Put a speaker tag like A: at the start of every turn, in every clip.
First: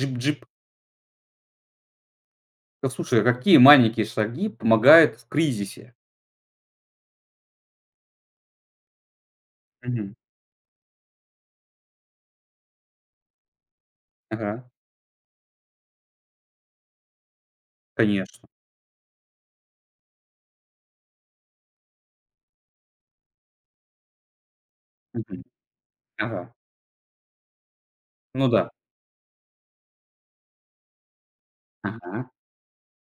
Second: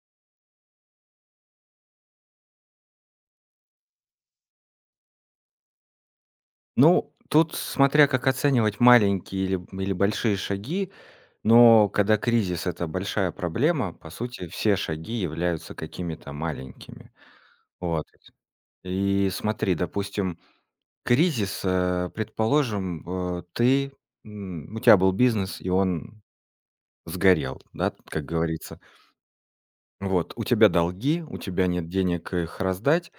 A: Джип-джип. Да, слушай, а какие маленькие шаги помогают в кризисе?
B: Ну, тут смотря как оценивать маленькие или
A: Мгм.
B: большие шаги, но когда это большая проблема, по сути,
A: Ага,
B: все шаги являются какими-то маленькими. Вот.
A: конечно.
B: И смотри, допустим, кризис, предположим, э, ты, у тебя был
A: Мгм.
B: бизнес, и он
A: Ага.
B: сгорел, да, как
A: Ну да.
B: говорится. Вот, у тебя долги, у тебя нет
A: Ага.
B: денег их раздать.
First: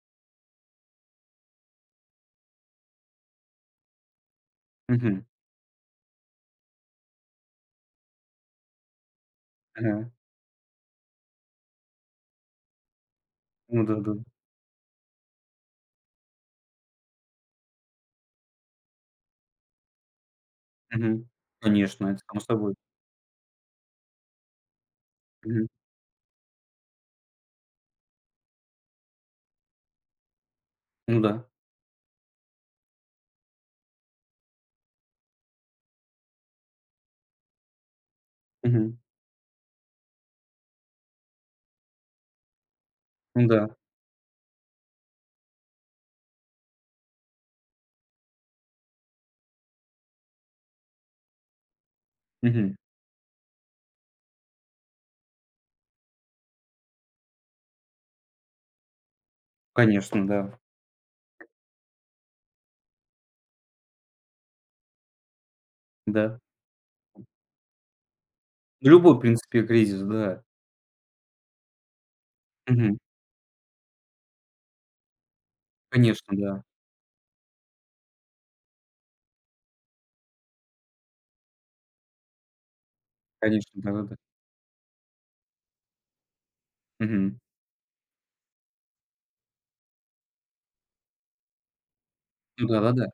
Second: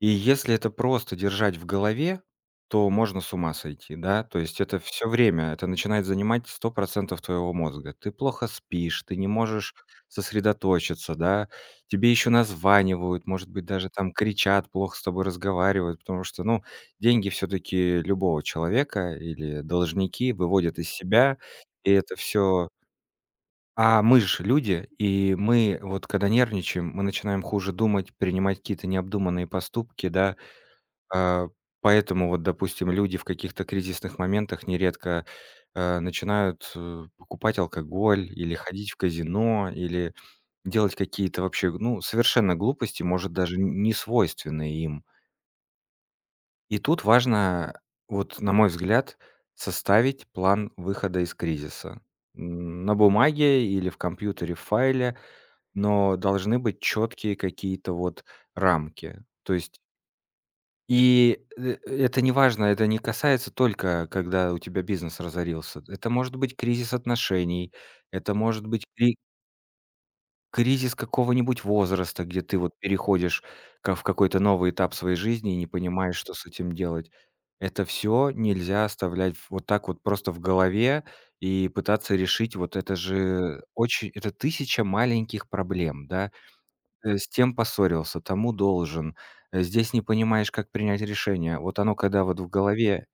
B: И если это просто держать в голове, то можно с ума сойти, да. То есть это все
A: Мгм.
B: время, это начинает занимать 100% твоего мозга. Ты плохо спишь, ты не можешь
A: Ага.
B: сосредоточиться, да. Тебе еще названивают, может быть,
A: Ну
B: даже там
A: да-да.
B: кричат, плохо с тобой разговаривают, потому что, ну, деньги все таки любого человека или должники выводят из
A: Мгм.
B: себя, и
A: Конечно,
B: это
A: это само
B: все.
A: собой.
B: А мы же люди, и
A: Мгм.
B: мы вот когда нервничаем, мы начинаем хуже думать, принимать какие-то необдуманные поступки, да.
A: Ну да.
B: А, Поэтому вот, допустим, люди в каких-то кризисных моментах нередко, начинают, покупать алкоголь или ходить в
A: Мгм.
B: казино, или делать какие-то вообще, ну, совершенно глупости, может,
A: Ну
B: даже
A: да.
B: н не свойственные им. И тут важно, вот, на мой взгляд, составить план выхода из кризиса.
A: Мгм.
B: На бумаге или в компьютере в файле, но должны быть четкие какие-то вот рамки. То есть
A: Конечно, да.
B: это не важно, это не касается только, когда у тебя бизнес разорился. Это может
A: Да.
B: быть кризис отношений, это может быть
A: Ну, любой, в принципе, кризис, да.
B: кризис какого-нибудь возраста, где ты вот
A: Мгм.
B: переходишь ка в какой-то новый этап своей жизни и не понимаешь,
A: Конечно,
B: что с
A: да.
B: этим делать. Это все нельзя оставлять вот так вот просто в голове и пытаться решить. Вот это же
A: Конечно,
B: очень
A: да-да-да.
B: это тысяча маленьких проблем, да с
A: Мгм.
B: тем поссорился, тому должен. Здесь не понимаешь, как принять решение. Вот оно когда вот в
A: Ну
B: голове,
A: да-да-да.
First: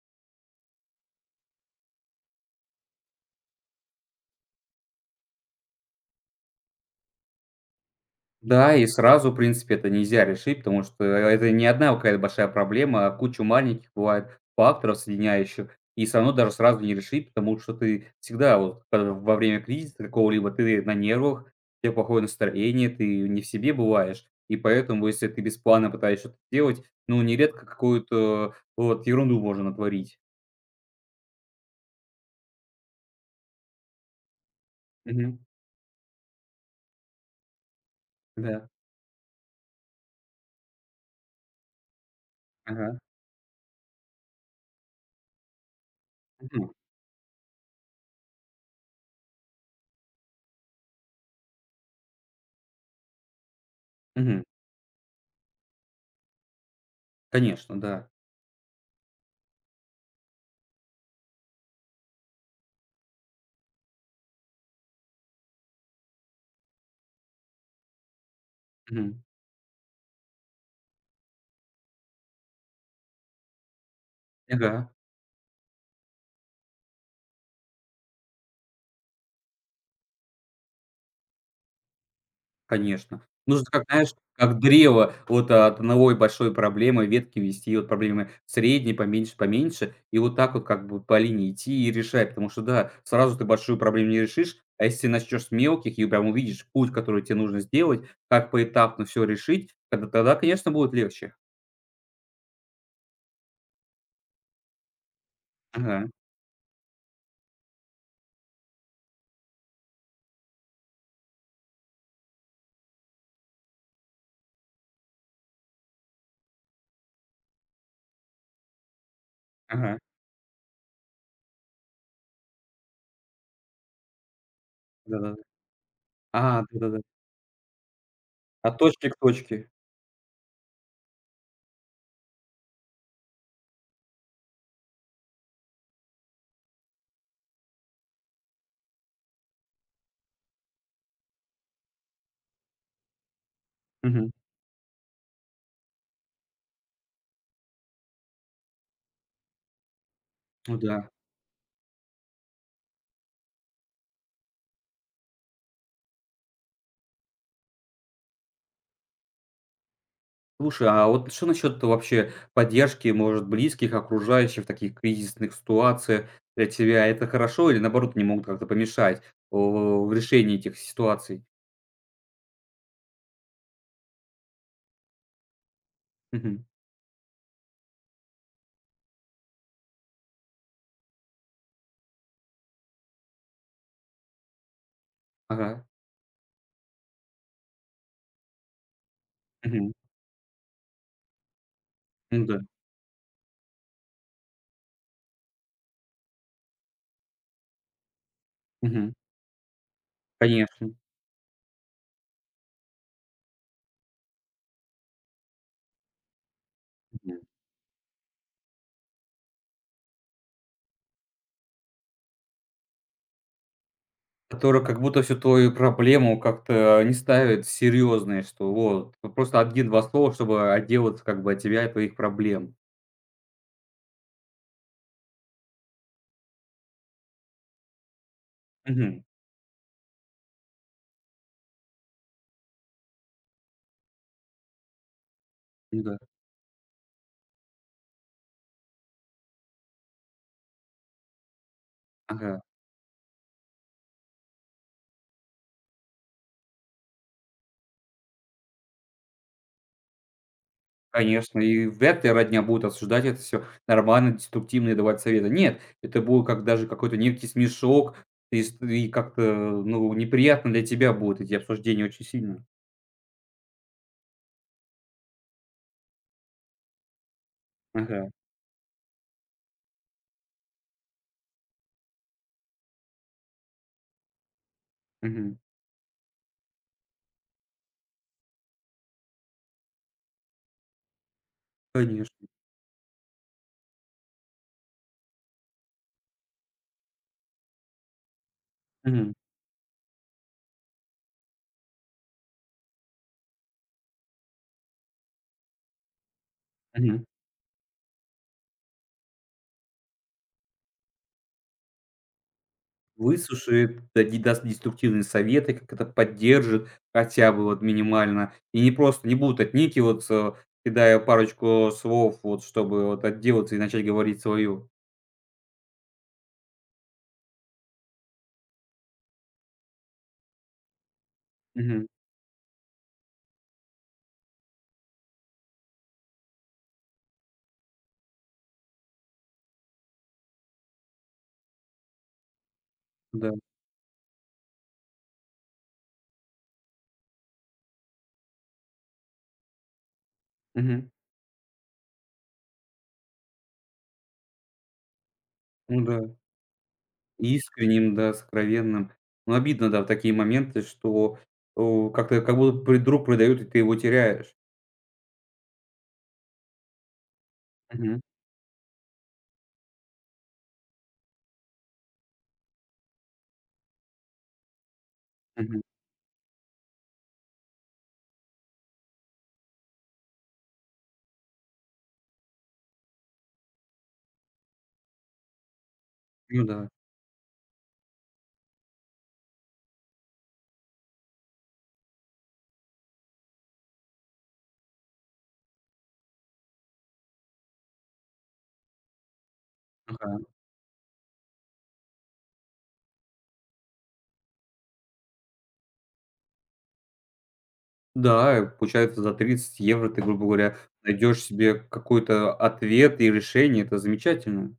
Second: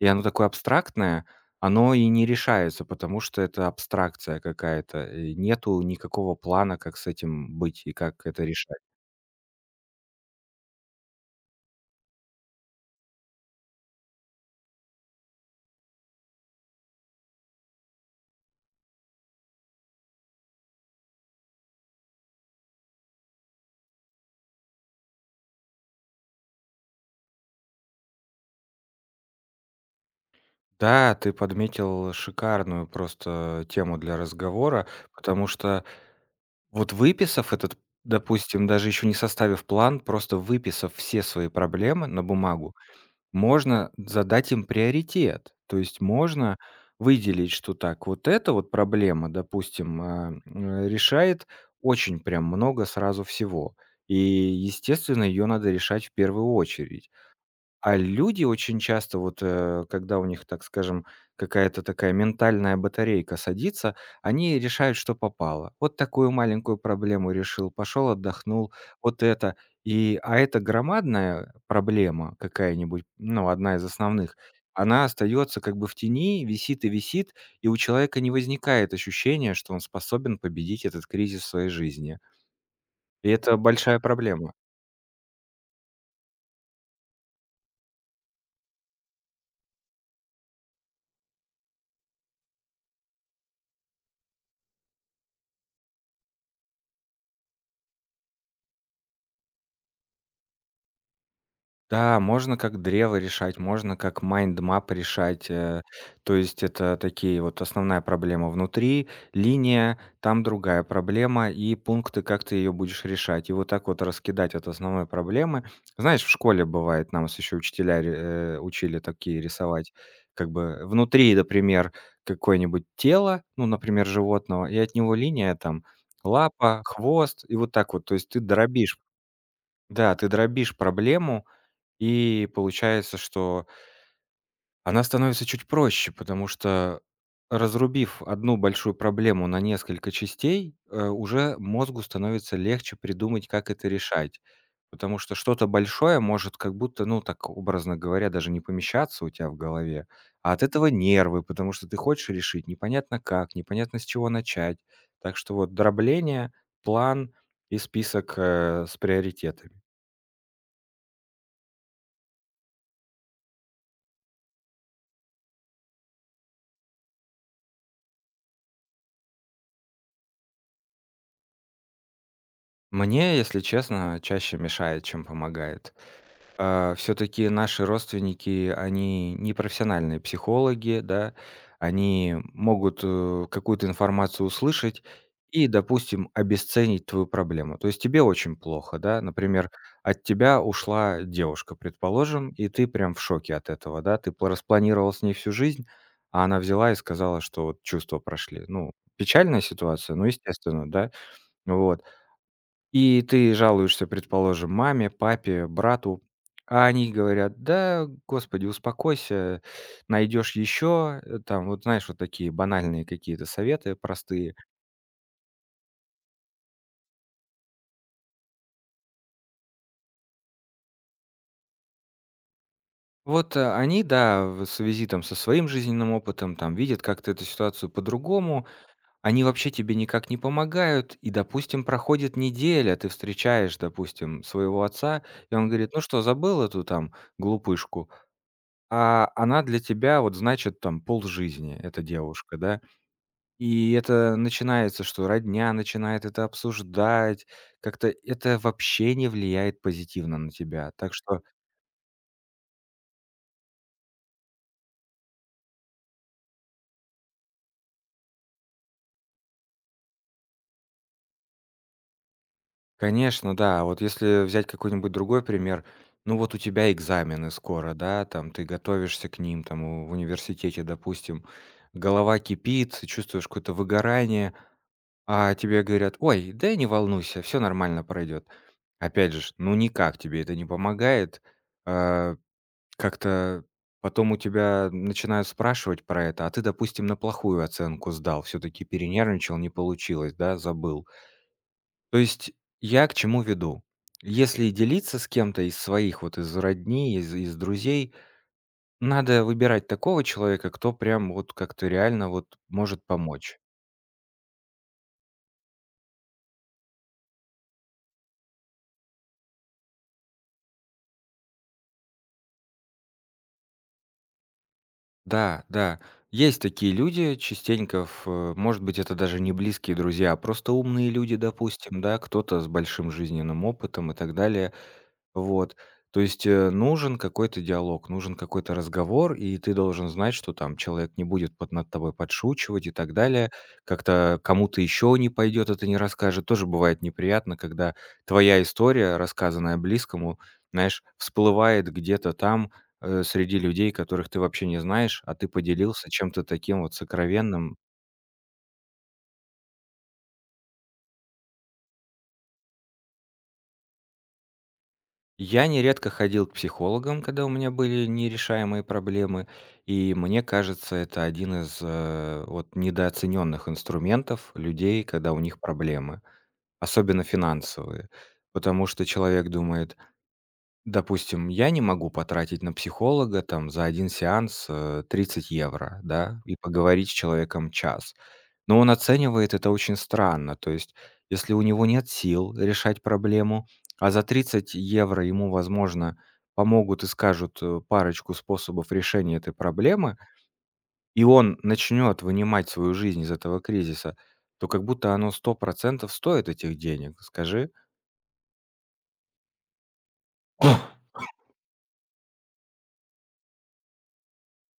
B: и оно такое абстрактное, оно и не решается, потому что это абстракция какая-то. И нету никакого плана, как с этим быть и как это
A: Да,
B: решать.
A: и сразу, в принципе, это нельзя решить, потому что это не одна какая-то большая проблема, а куча маленьких бывает факторов соединяющих, и всё равно даже сразу не решить, потому что ты всегда вот когда во время кризиса какого-либо ты на нервах, у тебя плохое настроение, ты не в себе бываешь. И поэтому, если ты без плана пытаешься что-то делать, ну, нередко какую-то вот ерунду можно натворить.
B: Да, ты подметил шикарную просто тему для разговора,
A: Мгм.
B: потому что вот выписав этот, допустим,
A: Да.
B: даже еще не составив план, просто выписав все свои проблемы на бумагу,
A: Ага.
B: можно задать им приоритет. То есть можно
A: Мгм.
B: выделить, что так, вот эта вот проблема, допустим, решает очень прям много сразу всего. И,
A: Мгм.
B: естественно, ее надо решать в первую очередь.
A: Конечно,
B: А
A: да.
B: люди очень часто, вот, когда у них, так скажем, какая-то такая ментальная батарейка садится, они решают, что попало. Вот такую маленькую проблему решил, пошел отдохнул,
A: Мгм.
B: вот это. А эта громадная проблема какая-нибудь, ну, одна из основных,
A: Ага.
B: она остается как бы в тени, висит и висит, и у человека не возникает ощущения, что он способен победить этот кризис в своей жизни.
A: Конечно.
B: И это
A: Нужно, как
B: большая
A: знаешь,
B: проблема.
A: как древо вот от одной большой проблемы ветки вести от проблемы средней поменьше, поменьше, и вот так вот как бы по линии идти и решать. Потому что, да, сразу ты большую проблему не решишь, а если начнешь с мелких и прям увидишь путь, который тебе нужно сделать, как поэтапно все решить, тогда, конечно, будет легче.
B: Да, можно как древо решать, можно как mind map решать.
A: Ага,
B: То есть это такие вот основная проблема внутри, линия, там другая проблема и пункты, как ты ее будешь решать. И вот так вот раскидать от основной проблемы. Знаешь, в школе бывает, нам еще учили такие рисовать,
A: ага,
B: как бы внутри, например, какое-нибудь тело, ну, например, животного, и от него
A: да-да-да.
B: линия там
A: А,
B: лапа,
A: да-да-да,
B: хвост, и вот так вот. То есть ты
A: от
B: дробишь,
A: точки к точке.
B: да, ты дробишь проблему, и получается, что она становится чуть проще, потому что, разрубив одну большую проблему на несколько частей, уже мозгу становится легче придумать, как это
A: Мгм.
B: решать. Потому что что-то большое может как будто, ну, так образно говоря, даже не помещаться у тебя в голове, а от
A: Ну
B: этого
A: да.
B: нервы, потому что ты хочешь решить непонятно как, непонятно с чего начать. Так что вот дробление, план и список с приоритетами.
A: Слушай, а вот что насчет вообще поддержки, может, близких, окружающих в таких кризисных ситуациях для тебя? Это хорошо или, наоборот, они могут как-то помешать в решении этих ситуаций?
B: Мне, если честно, чаще мешает, чем помогает.
A: Мгм.
B: Все-таки наши родственники, они не профессиональные психологи, да, они могут какую-то информацию услышать и,
A: Ага.
B: допустим, обесценить твою проблему. То есть тебе очень плохо, да, например,
A: Мгм.
B: от тебя ушла девушка,
A: Ну
B: предположим,
A: да.
B: и ты прям в шоке от этого, да, распланировал с ней всю жизнь, а она взяла и сказала, что вот чувства прошли. Ну,
A: Мгм.
B: печальная ситуация, ну, естественно,
A: Конечно.
B: да, вот. И ты жалуешься, предположим, маме, папе, брату, а они
A: Мгм.
B: говорят: «Да, господи, успокойся, найдешь еще». Там, вот знаешь, вот такие банальные какие-то советы простые.
A: Которые как будто всю твою проблему как-то не ставят серьезные, что вот просто 1-2 слова, чтобы отделаться как бы от тебя и твоих проблем.
B: Вот, они, да, в связи там со своим жизненным опытом, там, видят как-то эту ситуацию по-другому,
A: Мгм.
B: они вообще тебе никак не помогают. И, допустим, проходит неделя, ты встречаешь, допустим, своего отца, и он говорит: «Ну
A: Ну да.
B: что, забыл эту там глупышку?» А она для тебя вот значит там полжизни, эта девушка,
A: Ага.
B: да. И это начинается, что родня начинает это обсуждать, как-то это вообще не влияет позитивно на тебя. Так что,
A: Конечно, и вряд ли родня будет осуждать это все нормально, деструктивно и давать советы. Нет, это будет как даже какой-то некий смешок, и как-то, ну, неприятно для тебя будут эти обсуждения очень сильно.
B: конечно, да, вот если взять какой-нибудь другой пример, ну вот у тебя экзамены скоро, да,
A: Ага,
B: там ты готовишься к ним, там в университете, допустим, голова кипит, чувствуешь какое-то выгорание, а
A: мгм,
B: тебе говорят: «Ой, да не волнуйся, все нормально пройдет». Опять же ж, ну никак тебе это не помогает. А,
A: конечно.
B: Как-то потом у тебя начинают спрашивать про это, а ты, допустим, на плохую оценку сдал, все таки
A: Мгм,
B: перенервничал, не получилось, да, забыл. То есть я к чему веду? Если делиться с кем-то из своих, вот из родни,
A: мгм.
B: из друзей, надо выбирать такого человека, кто прям вот как-то реально вот может помочь.
A: Выслушает, дади даст деструктивные советы, как это поддержит хотя бы вот минимально. И не просто не будут отникиваться, кидая парочку слов, вот чтобы вот отделаться и начать говорить свое.
B: Да, да, есть такие люди частенько, может быть, это даже не близкие друзья, а просто умные люди, допустим,
A: Мгм,
B: да, кто-то с большим жизненным опытом и так далее. Вот. То есть, нужен какой-то диалог, нужен какой-то разговор, и ты должен знать, что там человек не будет под над тобой подшучивать и так далее.
A: да.
B: Как-то кому-то еще не пойдет это, не расскажет. Тоже бывает неприятно, когда твоя история, рассказанная близкому, знаешь,
A: Мгм.
B: всплывает где-то там, среди людей, которых ты вообще не знаешь, а ты
A: Ну
B: поделился
A: да.
B: чем-то таким вот сокровенным.
A: Искренним, да, сокровенным. Но обидно, да, в такие моменты, что, как-то как будто бы друг предает, и ты его теряешь.
B: Я нередко ходил к психологам, когда у меня были
A: Мгм,
B: нерешаемые проблемы, и мне кажется, это один из вот недооцененных инструментов людей, когда у них
A: мгм.
B: проблемы, особенно финансовые. Потому что человек думает, допустим, я не могу потратить на психолога там за один сеанс 30 евро, да, и
A: Ну да.
B: поговорить с человеком час. Но он оценивает это очень странно. То есть, если у него нет сил решать проблему, а за 30 евро ему, возможно, помогут и скажут парочку способов решения этой проблемы,
A: Ага.
B: и он начнет вынимать свою жизнь из этого кризиса, то как будто оно 100% стоит этих денег. Скажи.
A: Да, и получается, за 30 евро ты, грубо говоря, найдешь себе какой-то ответ и решение. Это замечательно.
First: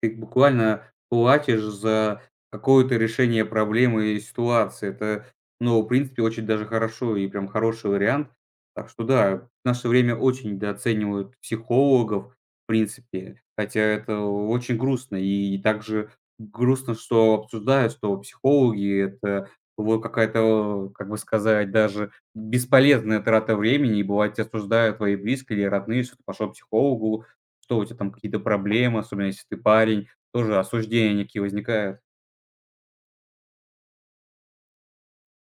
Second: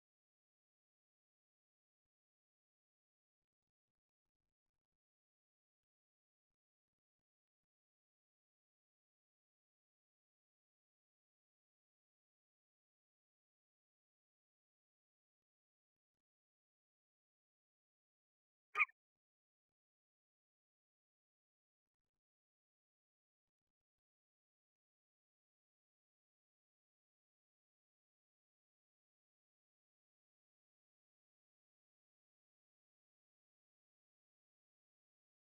A: Ты буквально платишь за какое-то решение проблемы и ситуации. Это, ну, в принципе, очень даже хорошо и прям хороший вариант. Так что да, в наше время очень недооценивают психологов, в принципе, хотя это очень грустно. И также грустно, что обсуждают, что психологи — это вот какая-то, как бы сказать, даже бесполезная трата времени, и бывает, тебя осуждают твои близкие или родные, что ты пошел к психологу, что у тебя там какие-то проблемы, особенно если ты парень, тоже осуждения некие возникают.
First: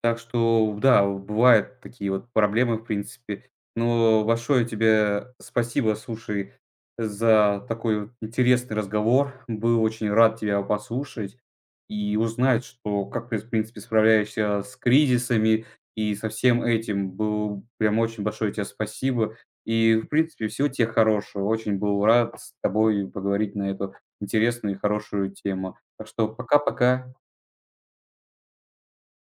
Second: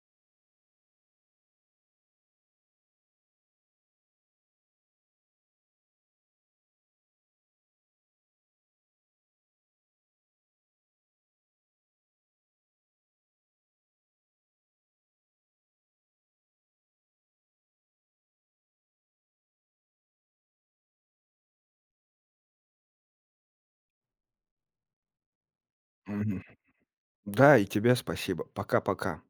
A: Так что, да, бывают такие вот проблемы, в принципе. Но большое тебе спасибо, слушай, за такой вот интересный разговор. Был очень рад тебя послушать и узнать, что как ты, в принципе, справляешься с кризисами и со всем этим. Был прям очень большое тебе спасибо. И, в принципе, всего тебе хорошего. Очень был рад с тобой поговорить на эту интересную и хорошую тему. Так что
B: Мгм.
A: пока-пока.
B: Да, и тебе спасибо. Пока-пока.